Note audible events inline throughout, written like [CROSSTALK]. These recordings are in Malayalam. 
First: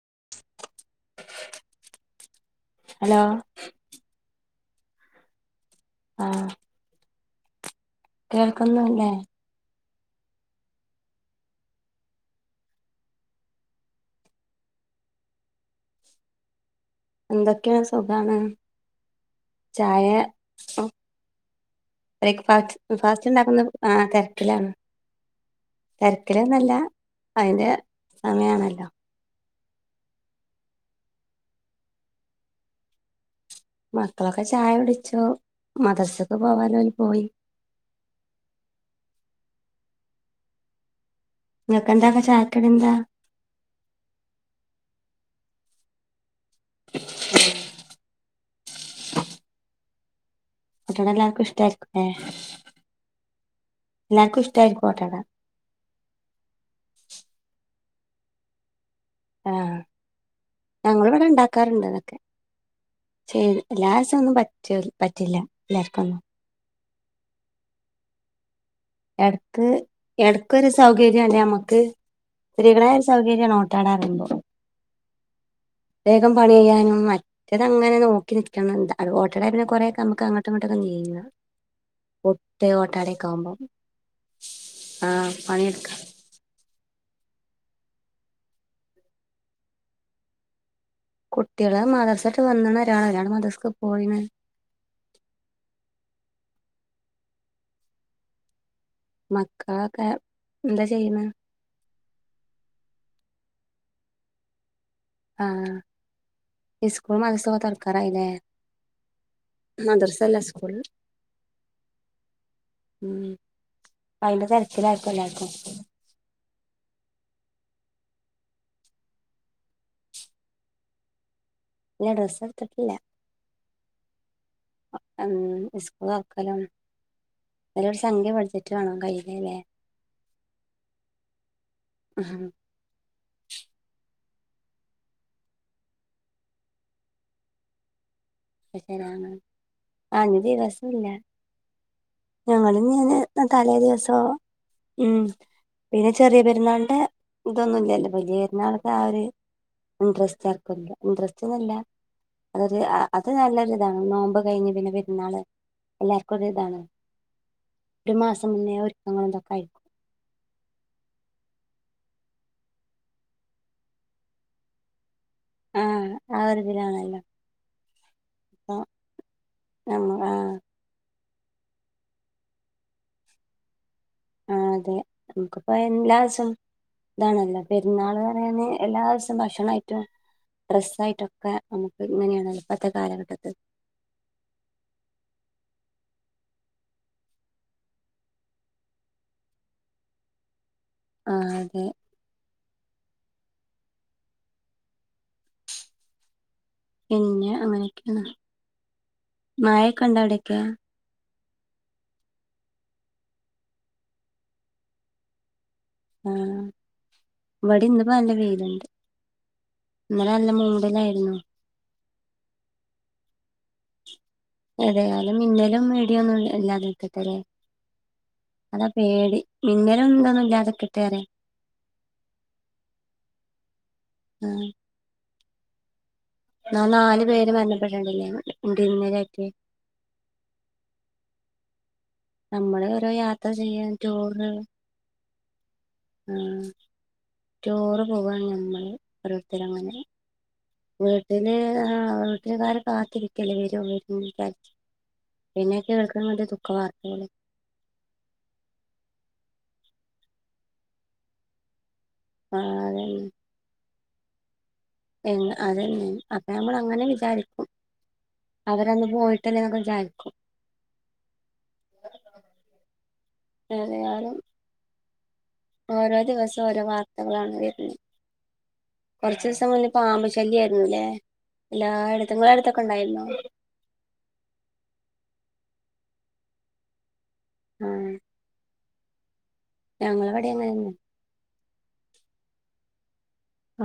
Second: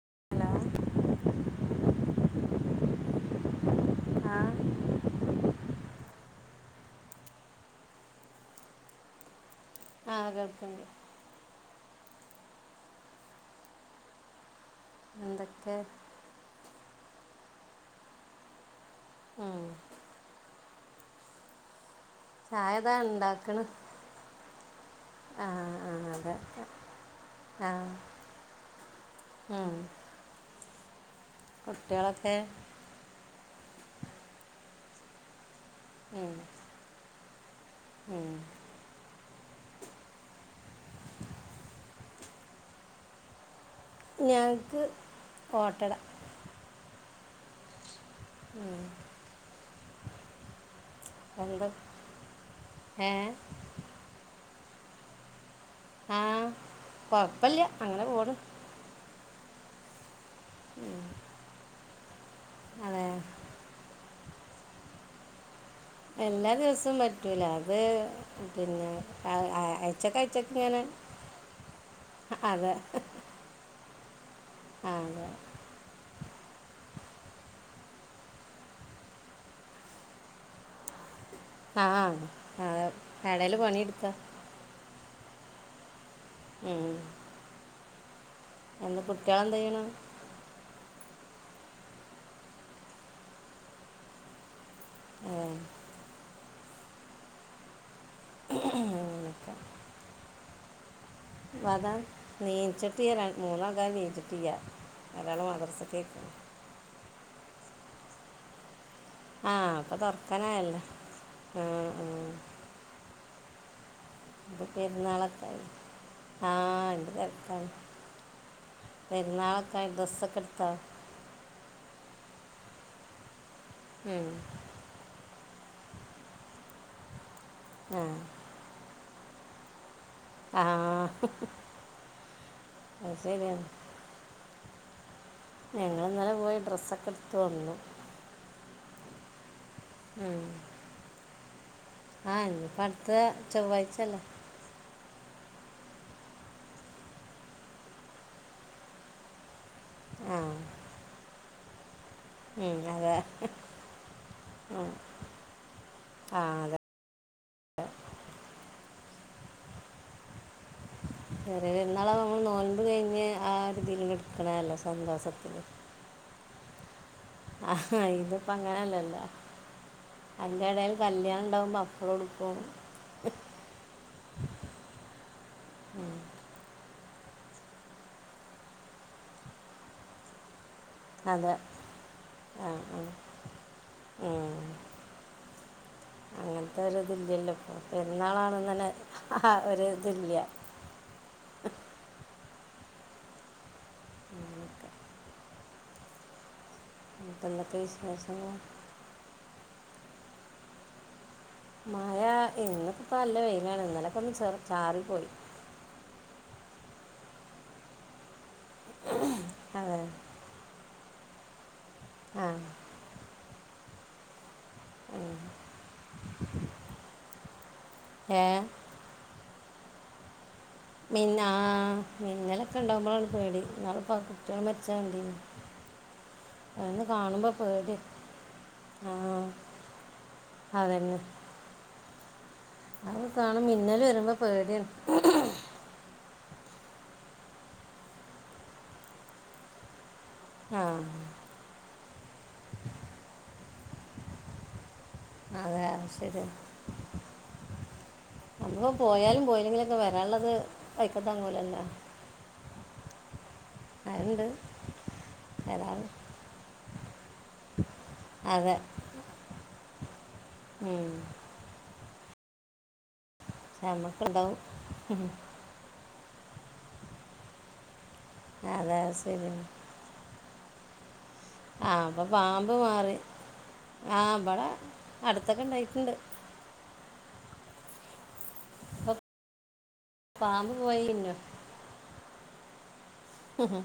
[UNINTELLIGIBLE] ഹലോ ആഹ് ആഹ് കേൾക്കുന്നുല്ലേ? ആഹ് കേൾക്ക്ണ്ട് എന്തൊക്കെ? എന്തൊക്കെ? സുഖാണ്. ഉം ചായ [UNINTELLIGIBLE] ബ്രേക്ക് ചായതാ ഫാസ്റ്റ് ഇണ്ടാക്ക്ണ് ഫാസ്റ്റ്ണ്ടാക്കുന്ന ആ തെരക്കിലാണ് ആഹ് ആഹ് അതെ തെരക്കിലാന്നല്ല അതിന്റെ സമയാണല്ലോ. ആഹ് കുുട്ടിയളൊക്കെ മക്കളൊക്കെ ചായ കുടിച്ചു. ഉം മദർസ്ക്ക് പോവാല്ലോല് പോയി. ഉം ഇങ്ങക്കെന്താണ് ചായക്കടി എന്താ? ഞങ്ങക്ക് ഓട്ടട [INAUDIBLE] ഓട്ടാട എല്ലാർക്കും എന്താ ഇഷ്ടായിരിക്കും ലേ, ഏഹ് എല്ലാർക്കും ഇഷ്ടായിരിക്കും ഓട്ടാട ആഹ് കൊഴപ്പല്ല. അങ്ങനെ പോണ് ആഹ് ഞങ്ങള്‌വടെ ഇണ്ടാക്കാറ്ണ്ട് അതൊക്കെ അതെ ചെയ് എല്ലാ സൊന്നും പറ്റുൽ പറ്റില്ല എല്ലാർക്കൊന്നും എല്ലാ ദിവസവും പറ്റൂല. അത് പിന്നെ എടക്ക് ആഴ്ചക്കാഴ്ചക്ക് എടക്കൊരു ഇങ്ങനെ സൗകര്യല്ലേ അമ്മക്ക്, അതെ സ്ത്രീകളെ സൗ കര്യാണ് ഓട്ടാട അറിയുമ്പൊ ആഹ് അതെ വേഗം പണി ചെയ്യാനും റ്റത് അങ്ങനെ നോക്കി നിക്കണം ന്ത അല ഓട്ടാടായാപിന്നെ കൊറെ ഒക്കെ നമക്ക് അങ്ങട്ടും ഇങ്ങട്ടൊക്കെ നീങ്ങ ആഹ് പുട്ട് അതെ ഓട്ടാടൊക്കെ ആകുമ്പം [UNINTELLIGIBLE] ആഹ് പണിട്ക്കാ ഉം എന്ത കുട്ടിയേളെന്തെയ്യ്ണു? കുട്ടിള് മദർസട്ട് വന്ന്ണ് ഒരാള്. ഒരാള് മദർസ്ക്ക് പോയിണ്. ഏഹ് ഉം ഉം ഉഹ് മക്കളൊക്കെ ന്ത ചെയ്യ്ണ്? വത നീച്ചിട്ടിയ്യ ര മൂന്നൾക്കാര് നീച്ചിട്ടില്ല ഒരാള് ആഹ് മദർസ്ക്കൊയ്ക്ക്ണ്. ഇസ്കൂൾ മദ്റസൊക്കെ തൊറക്കാറായി ല്ലേ? ആഹ് അപ്പൊ സ്കൂള് തൊറക്കാനായല്ലോ ആഹ് ആഹ്. ഉം അയിന്റെ തെരക്കിലായിക്കുല്ലാർക്കും. ആഹ് അയിൻ്റെ തെരക്കാണ് പെരുന്നാളൊക്കായി ഡ്രസ്സൊക്ക്ടുത്തോ? ഇല്ല ഡ്രസ്സെടുത്തിട്ടില്ല. മ്മ് ഉം ഇസ്കൂൾ തൊറ്ക്കലും നല്ലൊരു സംഖ്യ ബഡ്ജറ്റ് വാണം കയ്യിലില്ലേ? ആഹ് അയ്ശെര്യാണ്. ഞങ്ങള് ഇന്നലെ പോയി ഡ്രസ്സൊക്കെ ഇട്ത്തു വന്നു. [UNINTELLIGIBLE] ആഞ്ഞ് ഉം. ദിവസുല്ല. ആ ഇനിയിപ്പോൾ അടുത്ത ഞങ്ങള്ഞ്ഞ്ങ്ങനെ തലേ ചൊവ്വാഴ്ച ദിവസോ. അല്ലേ ഉം പിന്നെ ചെറിയ പെരുന്നാള്ന്റെ ഇതൊന്നുല്ലല്ലോ വലിയ പെരുന്നാള് താഒര് ആ ഇൻട്രസ്റ്റാർക്കുല്ല ഇൻട്രസ്റ്റ്ന്നല്ല. ഉം അതെ നല്ലൊരിതാണ് നോമ്പ് കഴിഞ്ഞ് ഉം. പിന്നെ പെരുന്നാള് ആ എല്ലാർക്കൊത് അതെ ഇതാണ്. ര് മാസം മുന്നേ ഒരുക്കങ്ങളുന്തൊക്കായിര്ക്കും. ചെറിയ പെരുന്നാള് നമ്മള് നോൽമ്പ് കഴിഞ്ഞ് ആ ഒരിതീല്ട് ട്ക്കണതല്ലേ സന്തോഷത്തില്. ആഹ് ആഒരിതിലാണല്ലോ. അഹ ഇതിപ്പ അങ്ങനല്ലല്ലോ നമ്മ ആഹ് അന്റെടയി കല്യാണണ്ടാവുബോ അപ്പളുടുക്കും. ആഹ് അതെ നമുക്കിപ്പോ എല്ലാസം താണല്ലോ പെരുന്നാളറന് എല്ലാസം ഭക്ഷണായിട്ടും ഡ്രെസ് അതെ സായിട്ടൊക്കെ നമുക്ക് ഇങ്ങനേണല്ലോ. ആ ഇപ്പത്തെ ആ. കാലഘട്ടത്ത് അങ്ങനത്തൊരിതില്യല്ലോ ഇപ്പോ പെരുന്നാളാണ്ന്നന്നെ ആ ഒരിതില്ല്യ. ആഹ് അതെ. അങ്നൊക്കെ ഇപ്പം പിന്നെ എന്തൊക്കെ അങ്ങനൊക്കേണ് വിശേഷങ്ങൾ മായൊക്കെണ്ടവിടൊക്കെ? മഴാ ഇന്നക്ക്പ്പോ നല്ല വെയിലാണ്. ഇന്നലൊക്കൊന്ന് ചെ ചാറി പോയി. ആഹ് ഇവടിം ഇന്ന്പ്പോ നല്ല വെയില്ണ്ട്. അതെ നല്ല മൂഡിലായിരുന്നു. ആഹ് ഏതായാലും മിന്നലും ഇടിയൊന്നും ഇല്ലാതിരിക്കട്ട ല്ലേ ഏ അതൊ പേടി മിന്നലും തൊന്നുല്ലാതെക്ക മിന്ന ആഹ് മിന്നലൊക്കെ ഇണ്ടഉമ്പളാണ് പേടി ഇന്നാള്പ്പോ ആ കുട്ട്യാള് ആഹ് മരിച്ചണ്ടില്ലേ. എന്നാ ന്ന് നാല് കാണുമ്പോ പേര് പേട്യ മരണപ്പെട്ടിട്ടില്ലേ ആഹ് ഇടിമിന്നലേറ്റ് അതന്നെ. നമ്മള് യോരോ അത് യാത്ര കാണും ചെയ്യാൻ മിന്നൽ വരുമ്പോൾ റ്റൂറ് പേടിയാണ് ആഹ് റ്റോറ് പോകാണ് നമ്മള് ഓരോരുത്തരങ്ങനെ. ആ വീട്ടില് ആഹ് വീട്ടിൽ കാര് കാത്തിരിക്കല്ലേ വരോ വരിൻചാരിച്ച്. പിന്നെ അതെ അത് കേൾക്കുന്നത് ശരി ദുഖ വാർത്തിയള് നമ്മളും പോയാലും പോയില്ലെങ്കിലൊക്കെ വരാള്ളത് വഴിക്കത്തങ്ങൂലല്ലോ. ആഹ് അതന്നെ. ആത്ണ്ട് എഹ് അത അപ്പൊ നമ്മൾ അങ്ങനെ വിചാരിക്കും അതെ അവരന്ന് പോയിട്ട് കുറച്ച്യിരിക്കും ഉം നമ്മക്ക ഏതായാലും ഇണ്ടാവും ഓരോ ദിവസം ഓരോ വാർത്തകളാണ് വരുന്നത് അതെ അത് കൊറച്ച ശരി ദിവസം മുന്ന പാമ്പ്ശല്യ ആയിരുന്നുല്ലേ ആ എല്ലായിടത്തങ്ങളും അടുത്തൊക്കെ ഉണ്ടായിരുന്ന ആഹ് അവിടെ അടുത്തൊക്കെ ഉണ്ടായിട്ടുണ്ട് ആഹ് അപ്പോൾ പാമ്പ് അങ്ങനെന്നെ പോയിന്ന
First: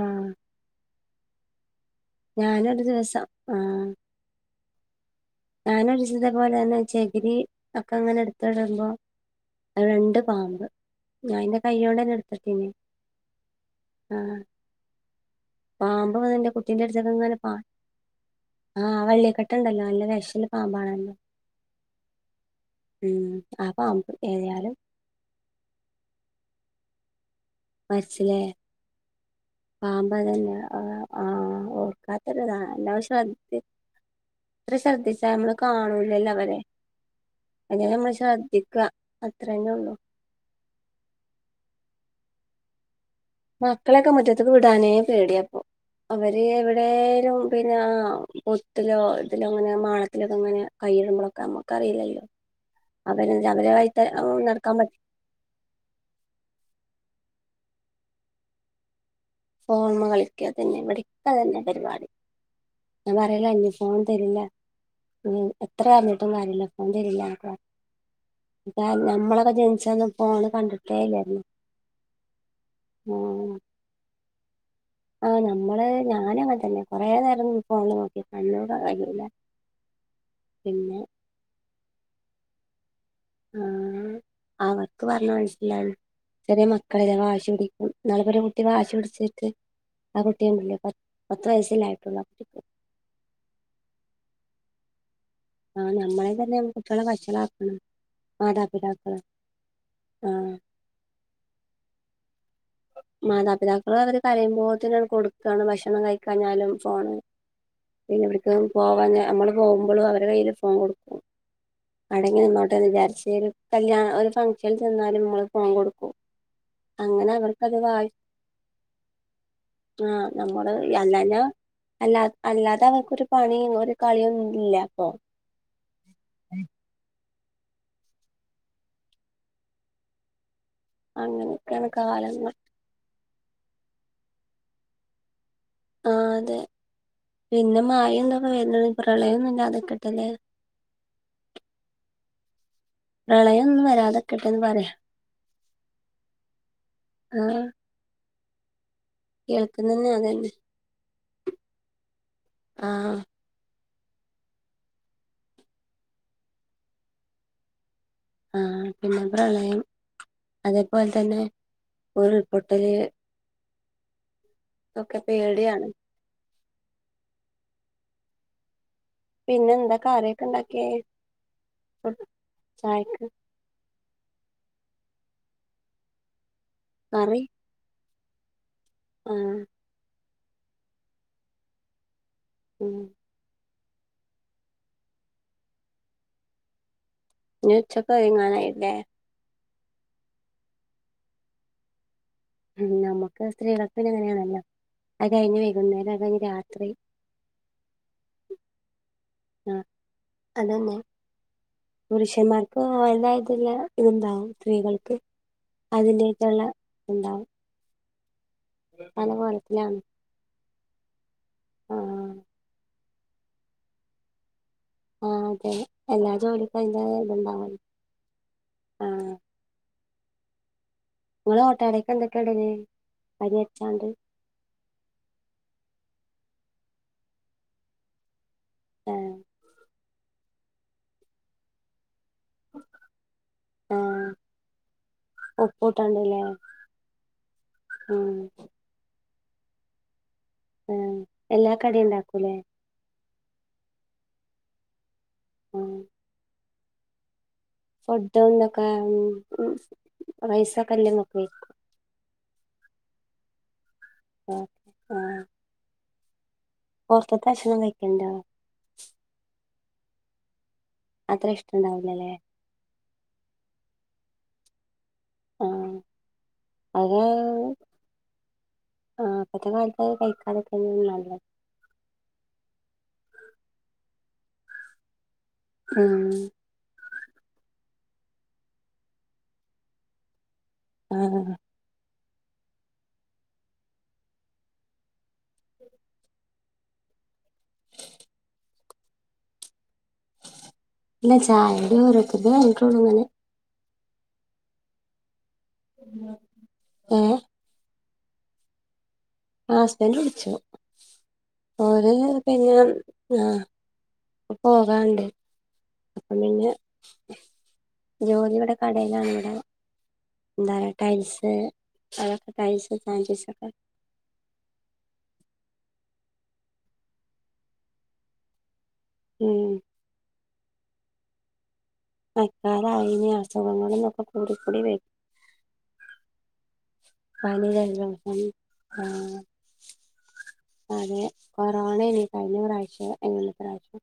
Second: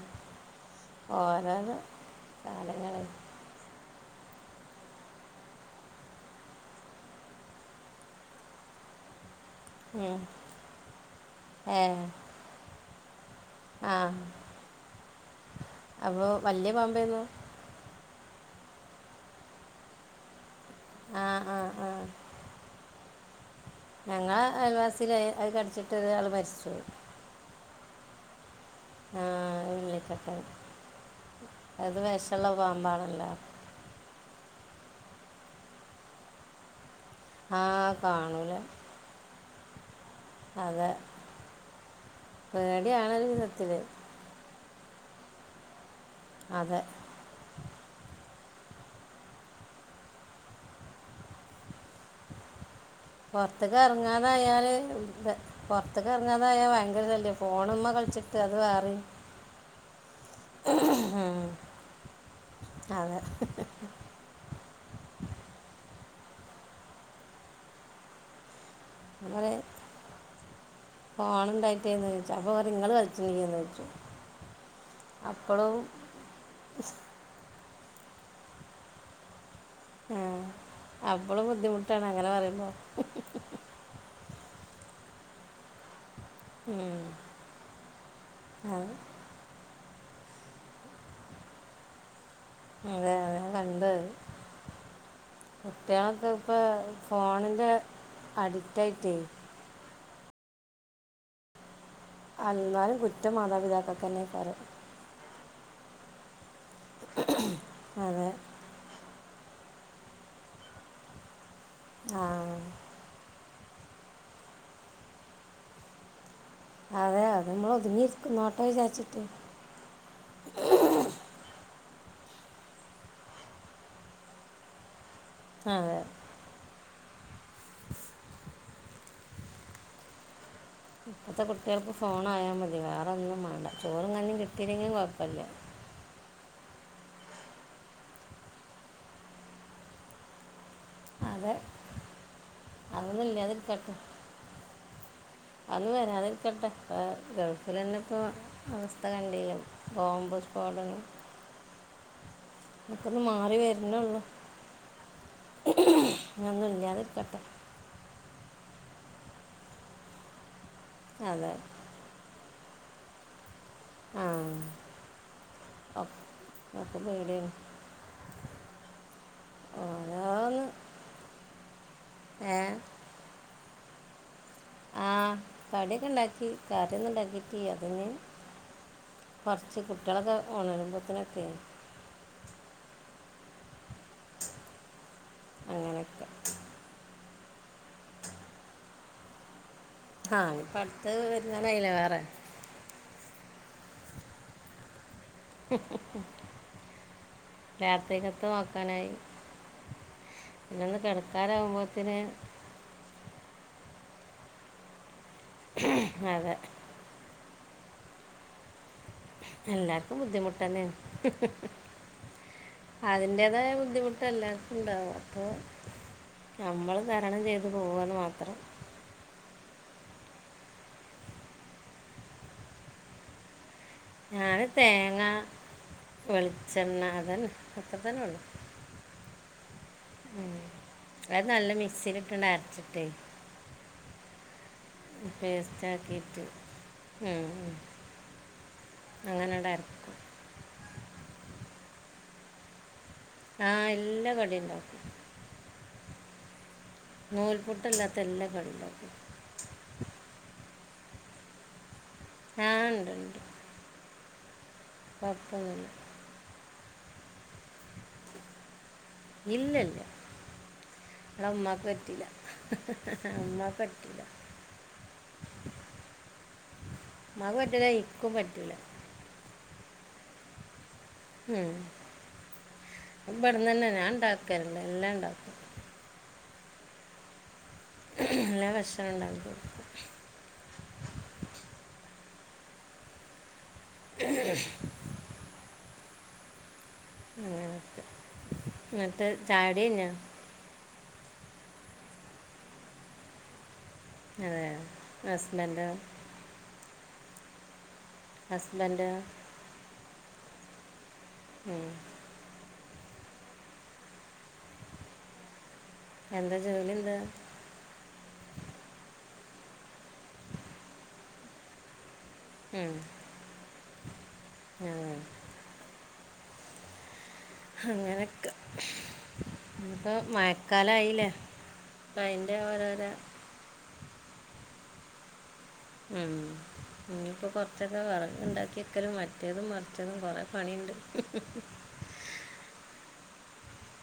ആ ഞാനൊ ഒരു ദിവസം ആഹ് ഞാനൊരിദിവസ ഇതേ പോലെ തന്നെ ചെകിരി ഒക്കെ അങ്ങനെ എടുത്തടുമ്പോ അത് രണ്ട് പാമ്പ് ഞാൻ എന്റെ ഏ കയ്യിലോണ്ടന്നെ എടുത്തിട്ടന്നെ ആ ആഹ് പാമ്പ അപ്പോൾ വന്നന്റെ വലിയ കുട്ടീന്റെ അടുത്തൊക്കെ പാമ്പായിരുന്നു ഇങ്ങനെ പാ ആഹ് വള്ളിക്കെട്ട്ണ്ടല്ലോ നല്ല വിശല് പാമ്പാണല്ലോ ആ ആ ആ ഉം ആ പാമ്പ് ഞങ്ങൾ ഏതായാലും അയൽവാസിൽ അത് കടിച്ചിട്ട് ഒരാൾ മരിച്ച് മരിച്ചലേ ആഹ് പാമ്പ അതന്നെ ആ്ഹ് അത് വിഷമുള്ള പാമ്പാണല്ലോ ഓർക്കാത്തല്ലതാല്ലാവശം അത്ര ശ്രദ്ധിച്ച നമ്മള് കാണൂലല്ലോ അവരെ ആ അങ്ങെ നമ്മൾ കാണൂല ശ്രദ്ധിക്കുക അത്രന്നേ ഉള്ളൂ അതെ പേടി ആണ് മക്കളൊക്കെ മുറ്റത്തക്ക് വിടാനേ പേടിയ അപ്പോ അവര് അതെ എവിടെലും പിന്നെ പൊത്തിലോ ഇതിലോ അങ്ങനെ മാണത്തിലൊക്കെ അങ്ങനെ കൈയിടുമമ്പോഴൊക്കെ നമുക്ക് അറിയില്ലല്ലോ പൊറത്തക്ക് ഇറങ്ങാനായാല് നടക്കാൻ പറ്റ പുറത്തക്ക കറങ്ങാതായയാ ഭയങ്കര ഇല്ലേ ഫോണമ്മ കളിച്ചിട്ട് അത് വേറി ഫോണ്മ കളിക്കാ തന്നെ എവിടിക്കാ തന്നെ പരിപാടി ഞാൻ അതെ പറയല ഫോൺ തരില്ല എത്ര കാലഞ്ഞിട്ടും കാര്യില്ല ഫോൺ തരില്ല എഹ് [INAUDIBLE] ജനിച്ചന്ന് ഫോണ് കണ്ടിട്ടേ ഇല്ലായിരുന്നു ഫോണ ഉണ്ടായിട്ടന്ന് ചോദിച്ച അപ്പൊങ്ങള്ൾ ആ കളിലിച്ചന്ന് [INAUDIBLE] ആഹ് നമ്മള് ഞാന അങ്ങനെ തന്നെ കൊറെ നേരം ഇപ്പോന്ന് നോക്കി കണ്ണൂടെ കഴൂല പിന്നെ എപ്പോഴും ബുദ്ധിമുട്ടാണ് അങ്ങനെ പറയുമ്പോൾ [UNINTELLIGIBLE] ആഹ് അവർക്ക് പറഞ്ഞ മനസില്ലാണ് ചെറിയ ഉം. മക്കളെതാ വാശി പിടിക്കും നളപല കുട്ടി അത് വാശി പിടിച്ചിട്ട് [UNINTELLIGIBLE] പഞ്ഞ് വയസല്ലേലായിട്ടുള്ള അതെ അതൻ കണ്ടത് ആഹ് കുട്ടികളക്ക നമ്മളെ ഇപ്പ തന്നെ കുട്ടികളെ ഫോണിന്റെ വഷളാക്കണം അഡിക്റ്റ ആയിട്ടേ മാതാപിതാക്കള് ആഹ് അമാറ് [UNINTELLIGIBLE] മാതാപിതാക്കൾ അവര് കരയുമ്പോ തന്നെയാണ് കൊടു ഭക്ഷണം കഴിക്കഞ്ഞാലും ഫോണ് അതെ പിന്നെ പോവാ നമ്മള് പോുമ്പോഴും അവരുടെ കയ്യിൽ ഫോൺ കൊടുക്കും ആ അടങ്ങി ഇങ്ങോട്ട്ന്ന് വിചാരിച്ച കല്യാണ ഒരു ഫംഗ്ഷനിൽ ചെന്നാലും മമ്മൾ ഫോൺ കൊടുക്കും അതെ അങ്ങനെ അതെ നമ്മള് അവർക്കത് ഒതുങ്ങിരിക്ക നോട്ടോ വിചാരിച്ചിട്ട് ആഹ് നമ്മള് അല്ലാല അല്ലാ അല്ലാതെ അവർക്കൊരു പണിയങ്ങ ഒരു കളിയും ഇല്ല അപ്പൊ അതെ ഇപ്പത്തെ അങ്ങനെയൊക്കെയാണ് കുട്ടികൾക്ക് കാലങ്ങൾ ഫോണായാൽ മതി വേറെന്നും വേണ്ട ചോറും കഞ്ഞും കിട്ടിയില്ലെങ്കിലും കുഴപ്പമില്ല ആഹ് അതെ പിന്നെ മായൊന്നൊക്കെ വല്ല പ്രളയൊന്നുംല്ല അതൊക്കെട്ടല്ലേ അതെ അതൊന്നും പ്രളയമൊന്നും വരാതെക്കട്ടെന്ന് പറയാ അത് വരാതിരിക്കട്ടെ ആ ഗൾഫിൽന്നെ ഇപ്പ അവസ്ഥ കണ്ടിലെ കേൾക്കുന്നന്നെ കോംബ് അതന്നെ സ്പോടനം ആ ഇക്കന്ന് മാറി വരുന്നള്ള ഒന്നും ഇല്ലാതിരിക്കട്ടെ ആഹ് പിന്നെ പ്രളയം അതേപോലെ തന്നെ അതെ ഉരുൾപൊട്ടല് ആഹ് ഓക്കെ പേടിയാണ് ഒക്കെ പേടിയാണ് പിന്നെ എന്താ ഓരോന്ന് കറിയോക്കെണ്ടാക്കെ ഏഹ് ആയിക്ക ആഹ് കടിയൊക്കെ ഇണ്ടാക്കി കാറിയോന്നും കറി ഇണ്ടാക്കിട്ടീല്ല അതിന് ആ കുറച്ച് കുട്ടികളൊക്കെ ഓണരുമ്പോത്തനൊക്കെയ ഉം അങ്ങനെയൊക്കെ ഉച്ചക്കങ്ങാനായില്ലേ ആഹ് ഇപ്പ അടുത്ത വരുന്നാനയില്ലേ വേറെ നമുക്ക് സ്ത്രീകളപ്പന് എങ്ങനെയാണല്ലോ അത് കഴിഞ്ഞ് വൈകുന്നേരം കഴിഞ്ഞ് രാത്രി രായാത്രികത് നോക്കാനായി ആ അതന്നെ പിന്നൊന്ന് കിടക്കാരാവുമ്പോ പുരുഷന്മാർക്ക് അതായതല്ല ഇത്ണ്ടാവും സ്ത്രീകൾക്ക് അതെ അതിന്റെട്ടുള്ള ഉണ്ടാവും അല പോ എല്ലാർക്കും ബുദ്ധിമുട്ടന്നെ ആഹ് അതിന്റേതായ ബുദ്ധിമുട്ടല്ല ഉണ്ടാവും ആ അപ്പോൾ അതെ എല്ലാ ജോലിക്കും നമ്മൾ തരണം ചെയ്തു പോവുകന്ന് മാത്രം ആഹ് നിങ്ങള് ഓട്ടടൊക്കെ എന്തൊക്കെയ ഇടല് അരി അരച്ചാണ്ട് ഞാന് തേങ്ങ വെളിച്ചെണ്ണ അതന്നെ അത്ര തന്നെ ഉള്ളു ആ ഉം അത് നല്ല മിക്സിയില ഇിട്ടുണ്ട അരച്ചിട്ടേ ആ പേസ്റ്റ് ഉപ്പൂട്ടാണ്ടല്ലേ അകിട്ട് ഉം അങ്ങനെ ഉണ്ടായിരുന്നു ആഹ് എല്ലാ കടി ഉണ്ടാക്കൂല്ലേ ആഹ് എല്ലാ കടിയുണ്ടക്കും ഉം നൂൽപുട്ട് ഫഡ ഒന്നൊക്കെ ഉം വയസൊക്കെല്ലേ മക്ക ആഹ് ഉണ്ട് ഉണ്ട് ഓ വർത്തല്ല പുറത്തത്തെ ഭക്ഷണം കഴക്കണ്ടോ ഇല്ല ഇല്ല അടെ അത്ര അമ്മാക്ക് പറ്റില്ല ഇഷ്ടണ്ടാവൂലല്ലേ അമ്മ പട്ടില ആഹ് അതെ ഉമ്മാക്ക് പറ്റില്ല ഇക്കും പറ്റില്ല ആഹ അപ്പഴത്തെ കാലത്ത് കഴിക്കാക്കെ നല്ലത് ഉം ഉമ്മവരുന്നെന് മുന്നേ ഞാൻ ഉണ്ടാക്കാറണ്ട് എല്ലാം ഉണ്ടാക്ക ആഹ് നല്ല ഭക്ഷണം ഉണ്ടാക്കും [UNINTELLIGIBLE] [UNINTELLIGIBLE] [UNINTELLIGIBLE] ഇല്ല ചായെടെ കൂടെതന്നെവന്നട്ടുള്ളൂ അങ്ങനെ അതെയാ ഹസ്ബൻഡ ഏഹ് ഹസ്ബൻഡാ ആഹ് ഹസ്ബൻഡ് വിളിച്ചു ഉം. [UNINTELLIGIBLE] പിന്നെ ആഹ് പോകാണ്ട് എന്താ പണിണ്ട് ജോലി എന്താ ജോലിയുടെ കടയിലാണ് ഇവിടെ [UNINTELLIGIBLE] ടൈസ്‌ ഉം. പാന്റിസൊക്കെ [UNINTELLIGIBLE] അങ്ങനെയൊക്കെ ഉം ഇപ്പോ മഴക്കാല ആയില്ലേ മഴക്കാല ആയിന് അസുഖങ്ങളൊക്കെ കൂടി കൂടി വരും ഉം ഇനി ഇപ്പോ പനി കൊറച്ചൊക്കെ വിറക് ജലദോഷം ഉണ്ടാക്കിക്കലും ആഹ് മറ്റേതും മ [UNINTELLIGIBLE] കൊറെ പണിയുണ്ട് അതെ [UNINTELLIGIBLE] കഴിഞ്ഞ പ്രാവശ്യം എങ്ങനത്തെ പ്രാവശ്യം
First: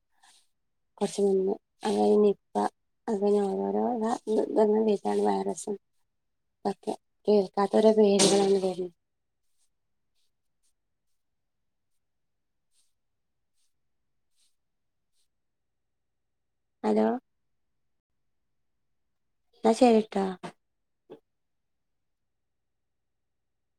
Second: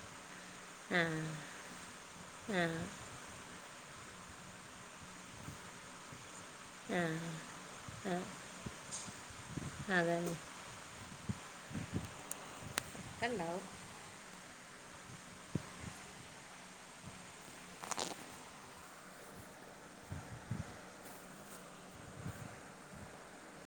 ആ കൊറച്ചു നിന്ന് അങ്ങനെ നിപ്പ ആ അത് പിന്നെ ഓരോരോ ഇതാ [UNINTELLIGIBLE] വൈറസ് ഒക്കെ ആ കേൾക്കാത്തൊരു ആ പേര്കളാണ് വരു അതന്നെ [UNINTELLIGIBLE] [UNINTELLIGIBLE] ഹലോ എന്നാ ശരിട്ടാ [UNINTELLIGIBLE]